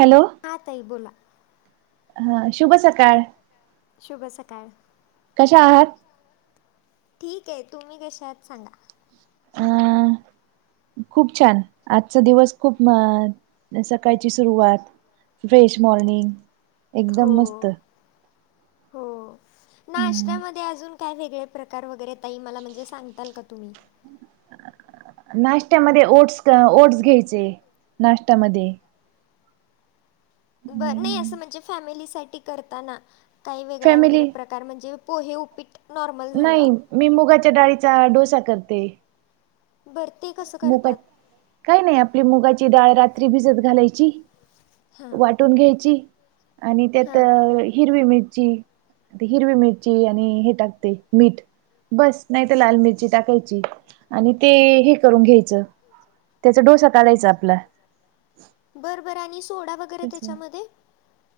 Hello... हा, ताई बोला. हा शुभ सकाळ. शुभ सकाळ. कशा आहात? ठीक आहे. तुम्ही कशात सांगा? अ [unintelligible] [inaudible] खूप छान, आजचा दिवस खूप अ सकाळची सुरुवात. Fresh morning. एकदम हो! मस्त हो! हम्म नाश्त्यामध्ये अजून. काय वेगळे प्रकार वगैरे ताई मला म्हणजे सांगताल का तुम्ही? [inaudible] नाश्त्यामध्ये ओट्स ओट्स घ्यायचे [inaudible] नाश्त्यामध्ये बर नाही आणि असं म्हणजे [inaudible] फॅमिलीसाठीठी करताना काही वेगळा फॅमिली वगैरे प्रकार. [inaudible] कारण म्हणजे पोहे उ [inaudible] पीट नाही, मी मुगाच्या डाळीचा डोसा करते. बरं ते कसं मुग करतात काय नाही, आपली मुगाची डाळ रात्री भिजत घालायची. हा.. टून घ्यायची आणि त्यात हिरवी मिरची हिरवी मिरची आणि हे टाकते मीठ. बस नाही तर लाल मिरची टाकायची आणि ते [inaudible] ून घ्यायच त्याचा डोसा काढायचा आपला. बर बरं आणि सोडा वगैरे तस त्याच्यामध्ये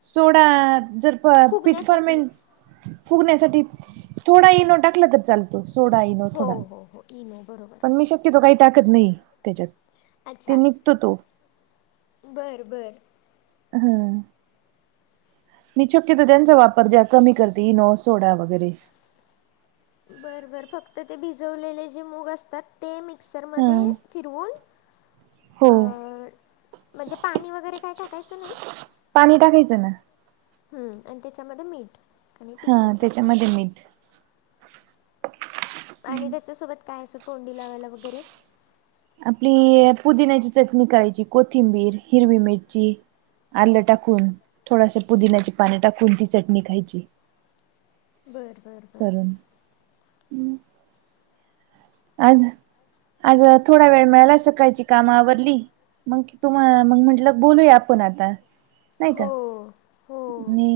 सोडा जर प फुगण्यासाठी पिटपर्मेंट. फुगण्यासाठी थोडा [inaudible] ये नो टाकला तर चाल सोडा इईनो हो थोडा हो हो इनो बरोबर पण मी शक्यतो काही टाकत नाही त्याच्यात. ते अच्छ, निघतो तो बरं! बरं! [inaudible] हम्म मी शक्यतो त्यांचा वापर ज्या कमी करते इनो, सोडा वगैरे बर बर फक्त ते भिजवलेले जे मूग असतात. ते मी [inaudible] हा सरमध्ये फिरवून अ. हो म्हणजे पाणी वगैरे काय टाकायचं नाही? [inaudible] टायच ना हम्म, आणि त्याच्यामध्ये मीठ. आणि हा तिखट त्याच्यामध्ये [inaudible] मी आणि त्याच्यासोबत काय असं तोंडी लावायला वगैरे आपली पुदिन्याची चटणी करायची कोथिंबीर, हिरवी मिरची. आलं टाकून, थोडस पुदिन्याची पाने टाकून ती चटणी खायची. बर बर. करून. हम. आज आज थोडा वेळ मिळाला सकाळची काम आवरली मग की तुम्हाला मग म्हटलं बोलूया आपण आता. नाही का? हो हो मी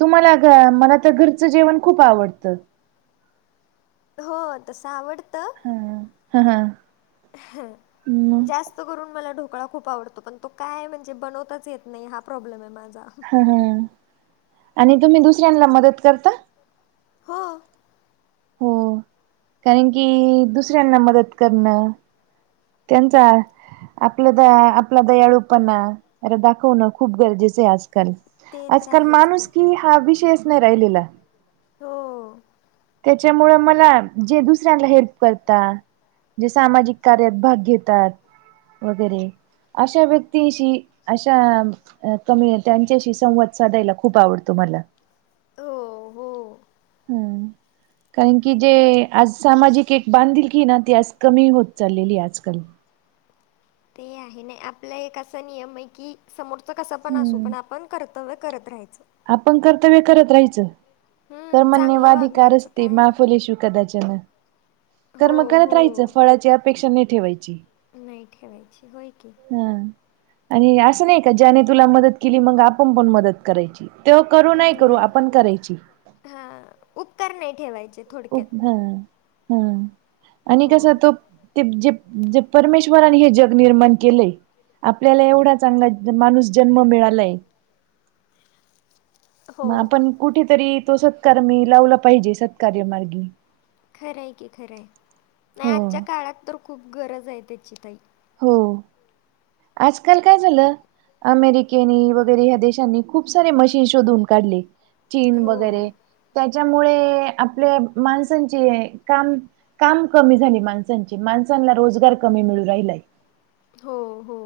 तुम्हाला मला तर घरचं जेवण खूप आवडतं. हो तसं आवडतं हा हां हां. ह जास्त त करून मला ढोकळा खूप आवडतो, पण तो काय म्हणजे बनवताच येत नाही हा प्रॉब्लेम आहे माझा ह आणि तुम्ही दुसऱ्यांनला मदत करता? हां. हो कारण की दुसऱ्यांना मदत करणं त्यांचा आपल द आपला दयाळूपणा अर दाखवणं खूप गरजेच आहे आज काल ते तर आजकाल आहेच माणूस की हा विषयच नाही राहिलेला. हो. तेच्यामुळं मला जे दुसऱ्यांना हेल्प करता जी सामाजिक कार्यात भाग घेतात वगैरे अशा व्यक्तींशी अशा अ कमी त्यांच्याशी संवाद साधायला खूप आवडतो मला. हो. हो हम्म कारण की जे आज सामाजिक एक बांधील की हे ना ती आज कमी होत चाललेली आजकाल. ते आहे नाही आपलं एक असा नियम आहे की समोरचा कसा पण असो हम्म पण आपण करत तव्य करत राहायचं. आपण कर्तव्य करत राहायचं कर हम्म म्हण्य, चांगलं वादीका, वागायचं रस्ते, काय माफुलेशु कदा चन हो कर्म करत राहायचं हो फळाची अपेक्षा नाही ठेवायची. नाही ठेवायची होय की. हा आणि असं नाही का ज्याने तुला मदत केली मग आपण पण मदत करायची तो करू नाही करू आपण करायची. हा उपकार नाही ठेवायचे. थोडक्यात हा हां आणि हो कसा तो ते जी परमेश् वरानी हे जग निर्माण केलय. आपल्याला एवढा चांगला माणूस जन्म मिळालय [inaudible] म हो आपण कुठ तरी तो सत्कारमी लावला पाहिजे सत्कार्य मार्गी. खरं हाय की खरं हाय नाही हो आजच्या काळात तर खूप गरज आहे त्याची ताई. हो आजकाल काय झालं? अमेरिकेनी, वगैरे ह्या देशांनी खूप सारे मशीन शोधून काढले चीन हो वगैरे त्याच्यामुळे आपले माणसांचे काम काम कमी झाली माणसांची माणसांनला रोजगार कमी मिळू राहिलाय. हो हो.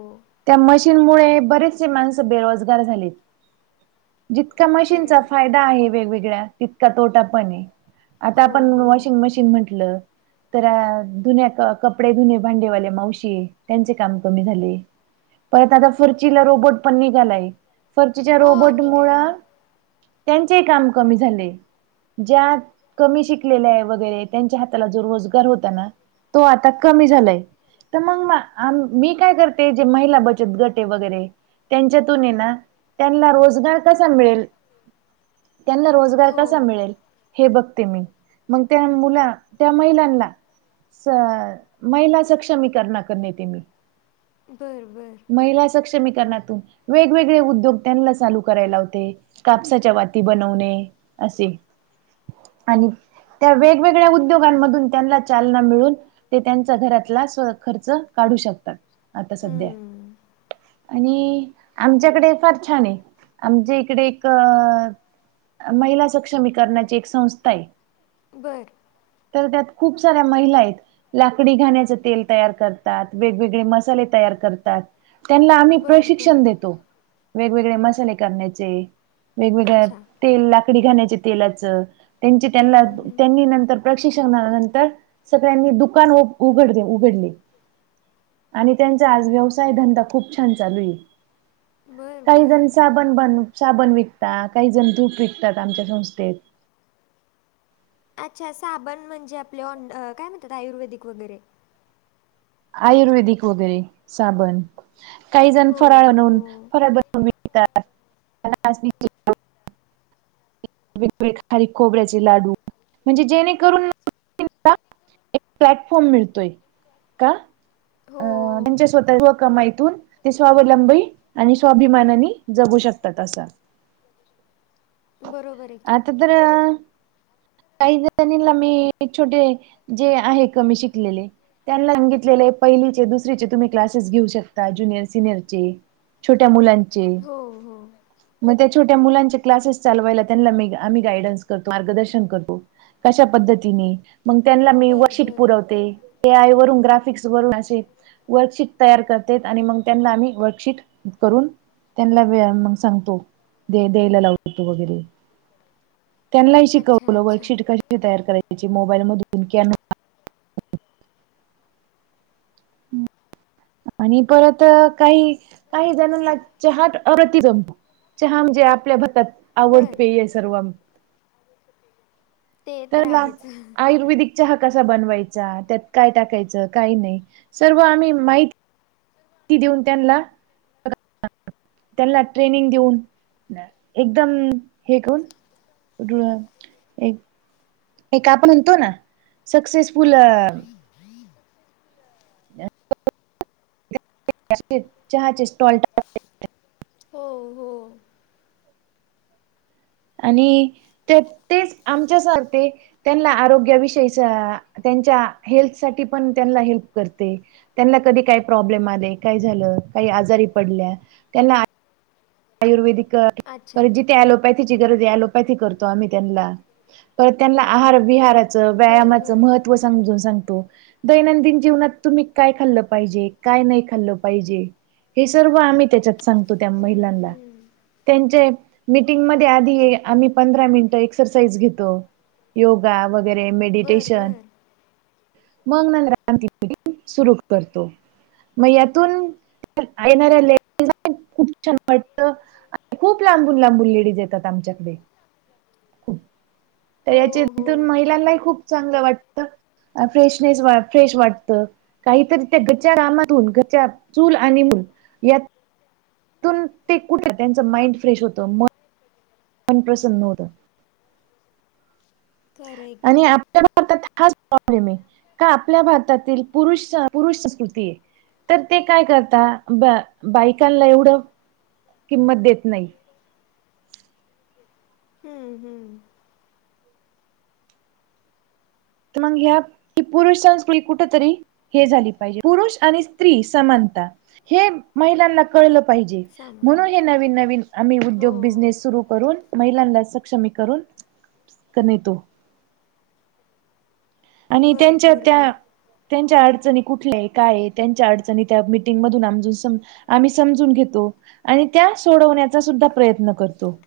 त्या मशीन मुळे बरेचसे माणस बेरोजगार झालेत. जितका मशीनचा फायदा आहे वेगवेगळ्या तितका तोटापण हाय. आता हो आपण हो वॉशिंग मशीन म्हटलं तर धुन्या कपडे, धुने भांडेवाले मावशी त्यांचे काम कमी झाले. परत आता फर्चीला रोबोट पण निघालाय फर्चीच्या हो रोबोट मुळ निघाला आहे त्यांचेही काम कमी झाले. ज्या कमी शिकलेल्या आहे वगैरे त्यांच्या हाताला जो रोजगार होता ना. तो आता कमी झालाय तर मग मी काय करते ते जे महिला बचत गट आहे वगैरे. त्यांच्यातून ये ना त्यांना रोजगार कसा मिळेल? त्यांना रोजगार कसा हो मिळेल? हे बघते मी, मग त्या मुला त्या महिलांना स महिला सक्षमीकरणा कर नेते मी. बरं बरं. महिला सक्षमीकरणातून वेगवेगळे उद्योग त्यांना चालू करायला होते. कापसाचा वाती बनवणे असे, आणि त्या वेगवेगळ्या उद्योगांमधून त्यांना चालना मिळेल. ते त्यांचा घरातला स्व खर्च काढू शकतात आता सध्या. हम्म आणि आमच्याकडे फार छान आहे आमच्या इकडे एक अ महिला सक्षमीकरणाची एक संस्था आहे. बरं. तर त्यात खूप साऱ्या महिला आहेत. लाकडी घाण्याच तेल तयार करतात वेगवेगळे मसाले तयार करतात त्यांना आम्ही बरं बरं प्रशिक्षण देतो वेगवेगळे मसाले करण्याचे. वेगवेगळ्या अच्छा तेल लाकडी घाण्याचे तेलाच त्यांची हं, त्यांना हं, हं. त्यांनी नंतर प्रशिक्षणा नंतर सगळ्यांनी दुकान उघडले, उघडली. त्यांचा आज व्यवसाय धंदा खूप छान चालू आहे. बरं काही बरं जण साबण बन, साबण विकता काही जण धूप विकतात आमच्या संस्थेत. अच्छा साबण म्हणजे आपले ऑंड काय म्हणतात आयुर्वेदिक वगैरे. आयुर्वेदिक वगैरे साबण काही जण हो फराळ हो बनून, फराळ [unintelligible] वेगवेगळे खारीक खोबऱ्याचे लाडू म्हणजे जेणेकरून [unintelligible] एक प्लॅटफॉर्म मिळतोय. का? अ हो आमचे स्वतः कमाईतून ते स्वावलंबी आणि स्वाभिमानानी जगू शकतात, असं. [inaudible] बरोबर आहे की. आता तर, - काही जणीला मी छोटे जे आहे कमी शिकलेले त्यांना सांगितलेले पहिलीचे दुसरीचे तुम्ही क्लासेस घेऊ शकता ज्युनियर, सिनियरचे. छोट्या मुलां हो हो. मग त्या छोट्या मुलांचे क्लासेस चालवायला त्यांना मी आम्ही गायडन्स करतो मार्गदर्शन करतो. अशा पद्धतीने मग त्यांना मी बरं वर्कशीट बरं पुरवते [unintelligible] पंद्रा फिक्स करून असे. वर्कशीट तयार करते आणि मग त्यांना आम्ही वर्कशीट करून त्यांना [unintelligible] मग सांगतो, दे द्यायला लावतो वगैरे. त्यांनाही अच्छा शिकवलं अच्छा वर्कशीट कशी तयार करायची? मोबाईलमधून कॅन आणि परत काही काही जणांना चहाट अती जम चहा म्हणजे आपल्या भारतात बरं आवडतेय सर्व ते तर त्याला आहेच. आयुर्वेदिक चहा कसा बनवायचा त्यात काय टाकायच काही सर्व आम्ही माहि देऊन त्यांना त्यांना ट्रेनिंग देऊन एकदम हे कोण? एक एक आपण म्हणतो ना सक्सेसफुल चहाचे स्टॉल टाकणं हो हो. आणि ते तेच आमच्यासारखे त्यांना आरोग्याविषयी त्यांच्या हेल्थ साठी पण त्यांना हेल्प करते. त्यांना कधी काय प्रॉब्लेम आले, काय झालं काही आजारी पडल्या त्यां आयुर्वेदिक [unintelligible] अच्छा पॅथीची गरज आहे ऍलोपॅथी करतो आम्ही त्यांना. परत त्यांना आहार विहार बरं व्यायामाच बरं महत्त्व समजून सांगतो. दैनंदिन जीवनात तुम्ही काय खाल्लं पाहिजे काय नाही खाल्लं पाहिजे? हे सर्व आम्ही त्याच्यात सांगतो त्या हं, महिलांना. हं. त्यांचे मीटिंग मध्ये आधी आम्ही पंधरा मिनिटं एक्सरसाइज घेतोय. योगा वगैरे बरं मेडिटेशन बरं मग नंतर आपण ते सुरू करतो. मग यातून येणाऱ्या लेडीजला खूप छान [unintelligible] खूप लांबून लांबून लेडीज येतात आमच्याकडे. खूप तर हो हो याच्यातून महिलांनाही खूप चांगलं वाटतं फ्रेशनेस वा फ्रेश वाटत. काहीतरी त्या घरच्या कामातून घरच्या चूल आणि मूल यात तुन ते कुठं त्यांच माईंड फ्रेश होत मग मन प्रसन्न होत. खरं आहे आणि आप [inaudible] हाच प्रॉब्लेम आहे का आपल्या भारतातील पुरुष अ पुरुष संस्कृती आहे. तर ते काय करतात ब बायकांला एवढं किंमत देत नाहीत. हम्म हम्म. तर मग ह्या पुरूष संस्कृती कुठ तरी हे झाली पाहिजे. पुरुष आणि स्त्री समानता हे महिलांना कळलं पाहिजे. म्हणून हे समानता नवीन नवीन आम्ही हो उद्योग बिझनेस सुरू करून महिलांना सक्षमी करून कमीवतो. आणि बरं त्यांच्या बरं त्या बरं त्यांच्या अडचणी कुठल्या आहे काय आहे त्यांच्या अडचणी त्या मीटिंगमधून समजू आम्ही समजून घेतो आणि त्या सोडवण्याचा सुद्धा प्रयत्न करतो.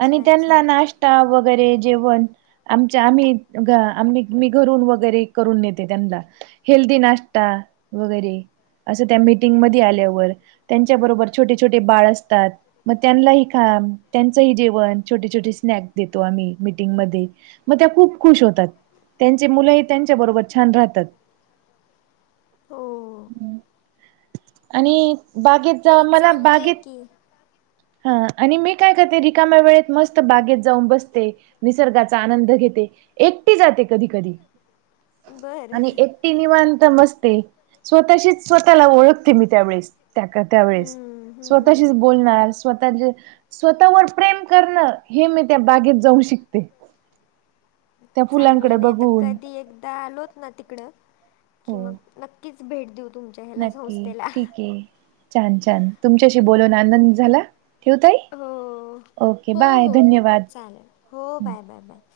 आणि त्यांना अच्छा नाश्ता वगैरे जेवण आमच्या आम्ही ग आम्ही मी घरून वगैरे करून नेते त्यांना. हेल्दी नाश्ता वगैरे असं त्या मीटिंग मध्ये आल्यावर त्यांच्या बरोबर छोटे छोटे बाळ असतात मग त्यांला ही खा त्यांचंही जेवण छोटे छोटे स्नॅक देतो आम्ही मिटिंगमध्ये मग त्या खूप खुश होतात. त्यांची मुलंही त्यांच्याबरोबर छान राहतात. हो आणि बागेत जवा नाही मला चांगलं आहे बागेत- की. हा आणि मी- काय करते रिकाम्या वेळेत मस्त बागेत जाऊन बसते निसर्गाचा आनंद घेते. एकटी जाते कधी कधी बरं आणि एक- ती निवांत बसते स्वतःशीच स्वतःला ओळखते मी त्यावेळेस त्या का त्यावेेळेस- हम्म स्वतःशीच हम्म. बोलणार स्वतः जे- स्वतःवरच प्रेम करणं हे मी त्या बागेत जाऊन शिकते. त्या चांगलं फुलांकडे आहे नाही आता बघून कधी एकदा आलोत ना तिकड कि हो मग नक्कीच- भेट देऊ तुमच्या हेला नक्की होस्टेलला - ठीक आहे. छान छान तुमच्याशी बोलून आनंद झाला ठेवू ताई. हो. ओके हो बाय- हो हो चालेल हो हं. Bye bye bye.